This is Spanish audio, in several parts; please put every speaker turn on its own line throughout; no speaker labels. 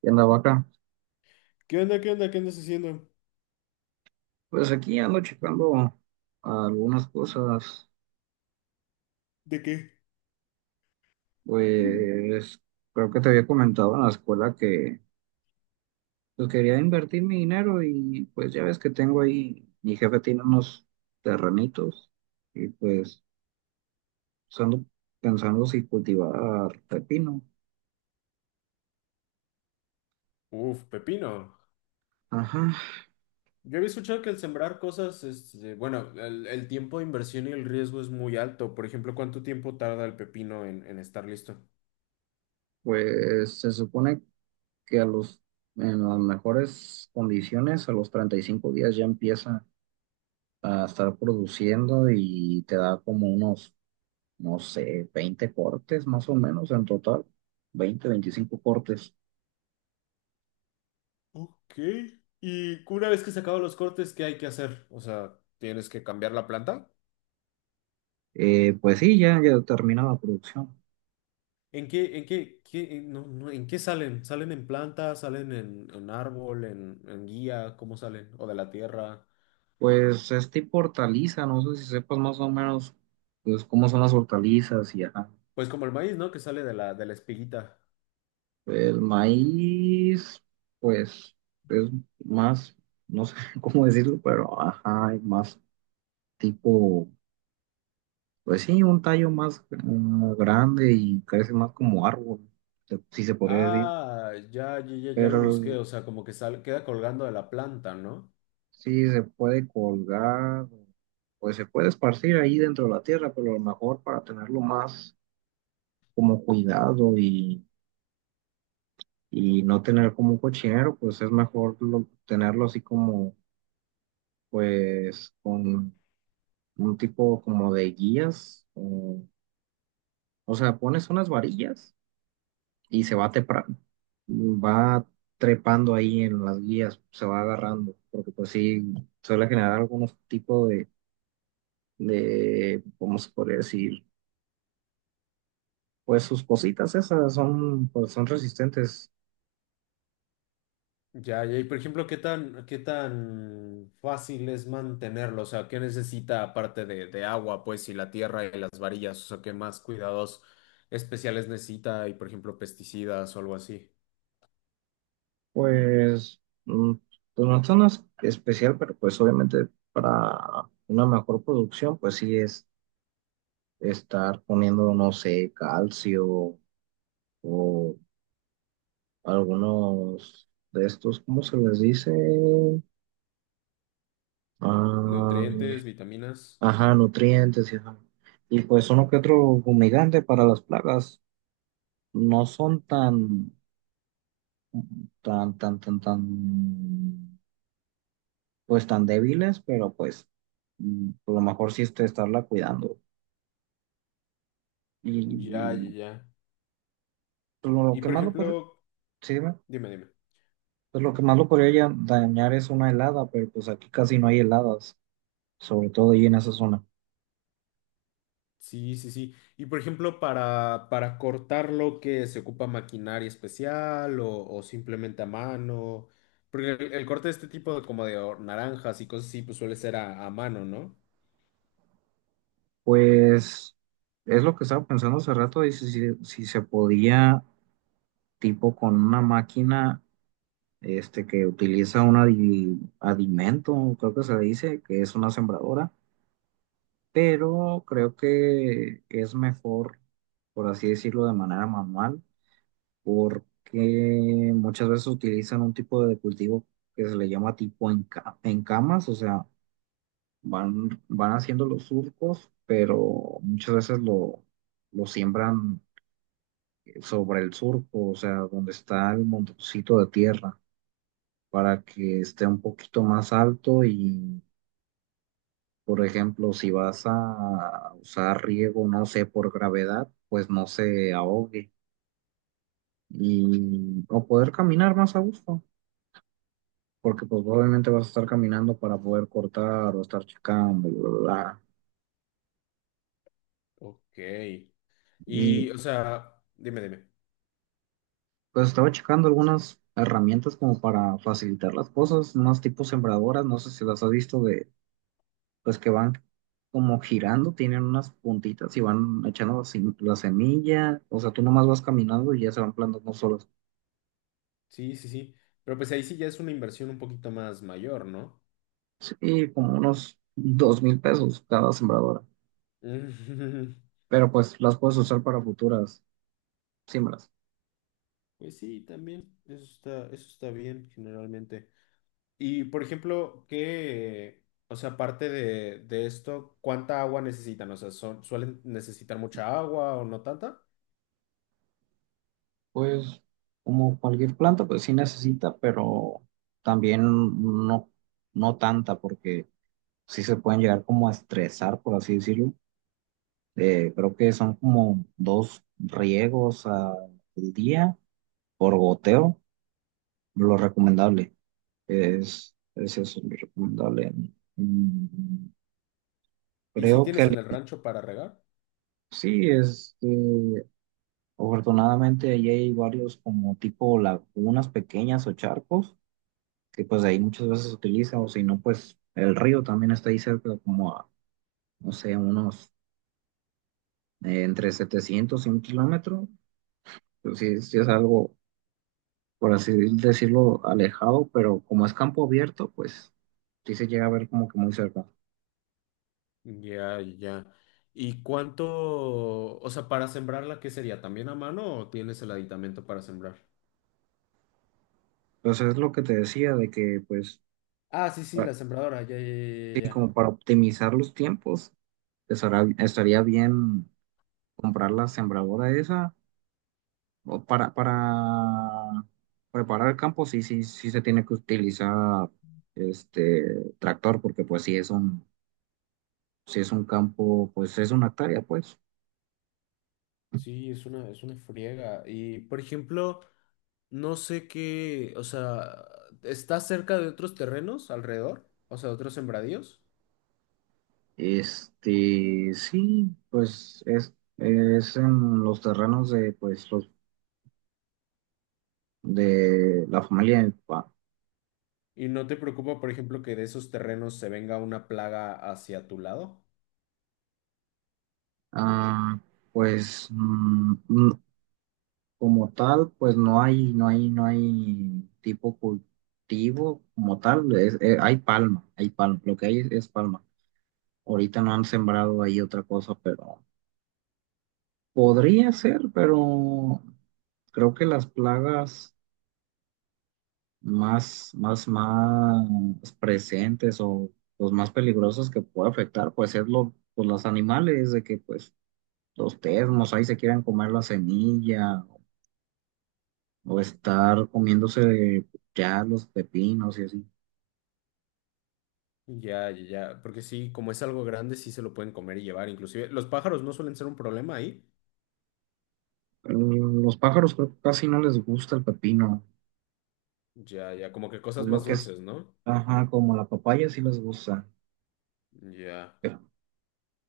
¿Qué andaba acá?
¿Qué onda? ¿Qué onda? ¿Qué andas haciendo?
Pues aquí ando checando algunas cosas.
¿De qué? Mm.
Pues creo que te había comentado en la escuela que pues, quería invertir mi dinero y pues ya ves que tengo ahí, mi jefe tiene unos terrenitos y pues, ando pensando si cultivar pepino.
Uf, pepino.
Ajá,
Yo había escuchado que el sembrar cosas, bueno, el tiempo de inversión y el riesgo es muy alto. Por ejemplo, ¿cuánto tiempo tarda el pepino en estar listo?
pues se supone que a los, en las mejores condiciones, a los 35 días ya empieza a estar produciendo y te da como unos no sé, 20 cortes más o menos en total, 20, 25 cortes.
Ok. Y una vez que se acaban los cortes, ¿qué hay que hacer? O sea, ¿tienes que cambiar la planta?
Pues sí, ya termina la producción.
En qué, qué, en- no, no, ¿en qué salen? ¿Salen en planta? ¿Salen en árbol? ¿ en guía? ¿Cómo salen? ¿O de la tierra?
Pues es tipo hortaliza, no sé si sepas más o menos pues, cómo son las hortalizas y ajá.
Pues como el maíz, ¿no? Que sale de de la espiguita.
El maíz, pues es más, no sé cómo decirlo, pero ajá, es más tipo, pues sí, un tallo más grande y crece más como árbol, si se podría decir.
Ah, ya lo
Pero
busqué, o sea, como que sale, queda colgando de la planta, ¿no?
sí, se puede colgar, pues se puede esparcir ahí dentro de la tierra, pero a lo mejor para tenerlo más como cuidado y no tener como un cochinero, pues es mejor tenerlo así como, pues, con un tipo como de guías. O sea, pones unas varillas y se va va trepando ahí en las guías, se va agarrando, porque pues sí, suele generar algún tipo de, ¿cómo se podría decir? Pues sus cositas esas son, pues son resistentes.
Ya, ya, y por ejemplo, ¿ qué tan fácil es mantenerlo? O sea, ¿qué necesita aparte de agua, pues, y la tierra y las varillas? O sea, ¿qué más cuidados especiales necesita? Y por ejemplo, pesticidas o algo así.
Pues, mm, pues no son especial, pero pues obviamente para una mejor producción, pues sí es estar poniendo, no sé, calcio o algunos de estos, ¿cómo se les dice? Ah,
Nutrientes, vitaminas.
ajá, nutrientes y ajá. Y pues uno que otro humigante para las plagas. No son tan, pues tan débiles, pero pues a lo mejor sí este estarla cuidando. Y,
Ya, ya,
y,
ya.
pues, lo
Y
que
por
más lo podría.
ejemplo,
Sí, dime.
dime, dime.
Pues lo que más lo podría dañar es una helada, pero pues aquí casi no hay heladas, sobre todo ahí en esa zona.
Sí, sí, sí. Y por ejemplo, para cortarlo, ¿que se ocupa maquinaria especial o simplemente a mano? Porque el corte de este tipo de como de o- naranjas y cosas así, pues suele ser a mano, ¿no?
Pues es lo que estaba pensando hace rato, y si se podía, tipo con una máquina, que utiliza un adimento, creo que se le dice, que es una sembradora, pero creo que es mejor, por así decirlo, de manera manual, porque muchas veces utilizan un tipo de cultivo que se le llama tipo en camas, o sea, van haciendo los surcos, pero muchas veces lo siembran sobre el surco, o sea, donde está el montoncito de tierra, para que esté un poquito más alto. Por ejemplo, si vas a usar riego, no sé, por gravedad, pues no se ahogue y o poder caminar más a gusto, porque pues obviamente vas a estar caminando para poder cortar o estar checando, bla, bla, bla.
Ok. Y,
Y
o sea, dime, dime.
pues estaba checando algunas herramientas como para facilitar las cosas, unas tipo sembradoras, no sé si las has visto de, pues que van como girando, tienen unas puntitas y van echando la la semilla, o sea, tú nomás vas caminando y ya se van plantando solas.
Sí, sí, sí. Pero pues ahí sí ya es una inversión un poquito más mayor, ¿no?
Sí, como unos 2,000 pesos cada sembradora, pero pues las puedes usar para futuras siembras.
Pues sí, también. Eso está bien, generalmente. Y por ejemplo, ¿qué, o sea, aparte de esto, cuánta agua necesitan? O sea, son- ¿suelen necesitar mucha agua o no tanta?
Pues como cualquier planta, pues sí necesita, pero también no, no tanta, porque sí se pueden llegar como a estresar, por así decirlo. Creo que son como dos riegos al día por goteo, lo recomendable. Es eso, lo recomendable. Mm,
¿Y si
Creo que.
tienes en el rancho para regar?
Sí. Afortunadamente allí hay varios como tipo lagunas pequeñas o charcos que pues ahí muchas veces se utiliza, o si no pues el río también está ahí cerca, como a no sé unos entre 700 y 1 kilómetro. Pues sí, sí es algo por así decirlo alejado, pero como es campo abierto pues sí se llega a ver como que muy cerca.
Ya, ya. ¿Y cuánto, o sea, para sembrarla, qué sería? ¿También a mano o tienes el aditamento para sembrar?
Entonces es lo que te decía de que pues
Ah, sí, sí,
pa-
la sembradora, ya, ya, ya, ya,
sí,
ya.
como para optimizar los tiempos estaría bien comprar la sembradora esa. O para preparar el campo, sí, sí, sí se tiene que utilizar este tractor, porque pues sí es un campo, pues es una hectárea, pues.
Sí, es una friega. Y, por ejemplo, no sé qué, o sea, ¿está cerca de otros terrenos alrededor? O sea, de otros sembradíos.
Sí, pues es en los terrenos de, pues, los, de la familia de mi papá.
¿Y no te preocupa, por ejemplo, que de esos terrenos se venga una plaga hacia tu lado?
Ah, pues como tal, pues no hay, no hay, no hay tipo cultivo como tal, hay palma, lo que hay es palma. Ahorita no han sembrado ahí otra cosa, pero podría ser, pero creo que las plagas más, más, más presentes o los más peligrosos que puede afectar, pues es lo, pues los animales, de que pues los termos ahí se quieran comer la semilla o estar comiéndose ya los pepinos y así.
Ya, ya, ya, porque sí, como es algo grande, sí se lo pueden comer y llevar. Inclusive, los pájaros no suelen ser un problema ahí.
Los pájaros creo que casi no les gusta el pepino,
Ya, ya, como que cosas
lo
más
que es,
dulces, ¿no?
ajá, como la papaya sí les gusta.
Ya.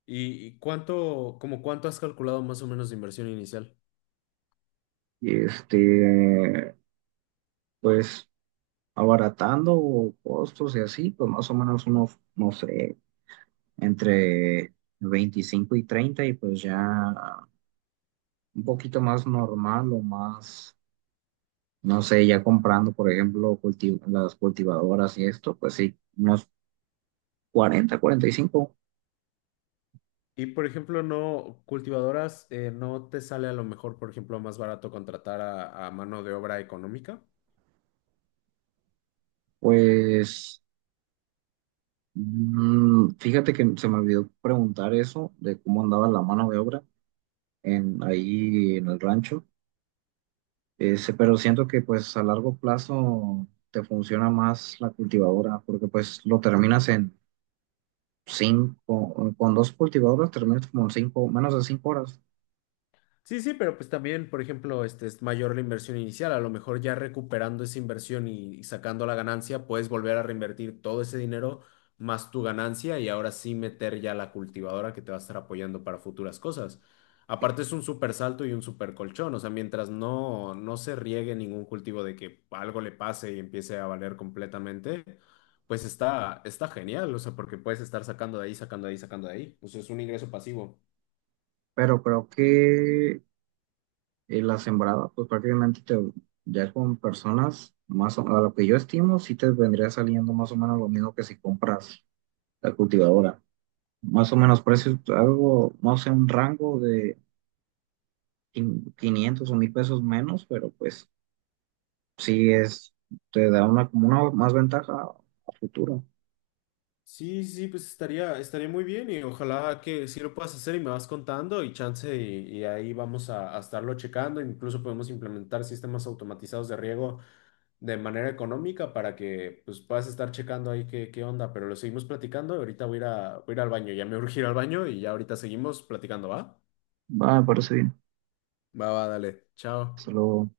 Y cuánto, como cuánto has calculado más o menos de inversión inicial?
Y pues abaratando costos y así, pues más o menos unos, no sé, entre 25 y 30, y pues ya un poquito más normal o más, no sé, ya comprando, por ejemplo, las cultivadoras y esto, pues sí, unos 40, 45.
Y, por ejemplo, no, cultivadoras, ¿no te sale a lo mejor, por ejemplo, más barato contratar a mano de obra económica?
Pues fíjate que se me olvidó preguntar eso de cómo andaba la mano de obra ahí en el rancho. Ese, pero siento que pues a largo plazo te funciona más la cultivadora, porque pues lo terminas en cinco, con dos cultivadoras terminas como en cinco, menos de 5 horas.
Sí, sí, pero pues también, por ejemplo, este es mayor la inversión inicial. A lo mejor ya recuperando esa inversión y sacando la ganancia, puedes volver a reinvertir todo ese dinero más tu ganancia y ahora sí meter ya la cultivadora que te va a estar apoyando para futuras cosas. Aparte es un súper salto y un súper colchón. O sea, mientras no, no se riegue ningún cultivo de que algo le pase y empiece a valer completamente, pues está, está genial. O sea, porque puedes estar sacando de ahí, sacando de ahí, sacando de ahí. O sea, es un ingreso pasivo.
Pero creo que la sembrada, pues prácticamente te, ya con personas, a lo que yo estimo, sí te vendría saliendo más o menos lo mismo que si compras la cultivadora. Más o menos precios, algo, no sé, un rango de 500 o 1,000 pesos menos, pero pues sí te da una como una más ventaja a futuro.
Sí, sí, pues estaría, estaría muy bien y ojalá que sí lo puedas hacer y me vas contando y chance y ahí vamos a estarlo checando. Incluso podemos implementar sistemas automatizados de riego de manera económica para que pues puedas estar checando ahí qué, qué onda, pero lo seguimos platicando. Ahorita voy a ir voy a ir al baño, ya me urgí ir al baño y ya ahorita seguimos platicando, ¿va?
Va, me parece bien.
Va, va, dale. Chao.
Solo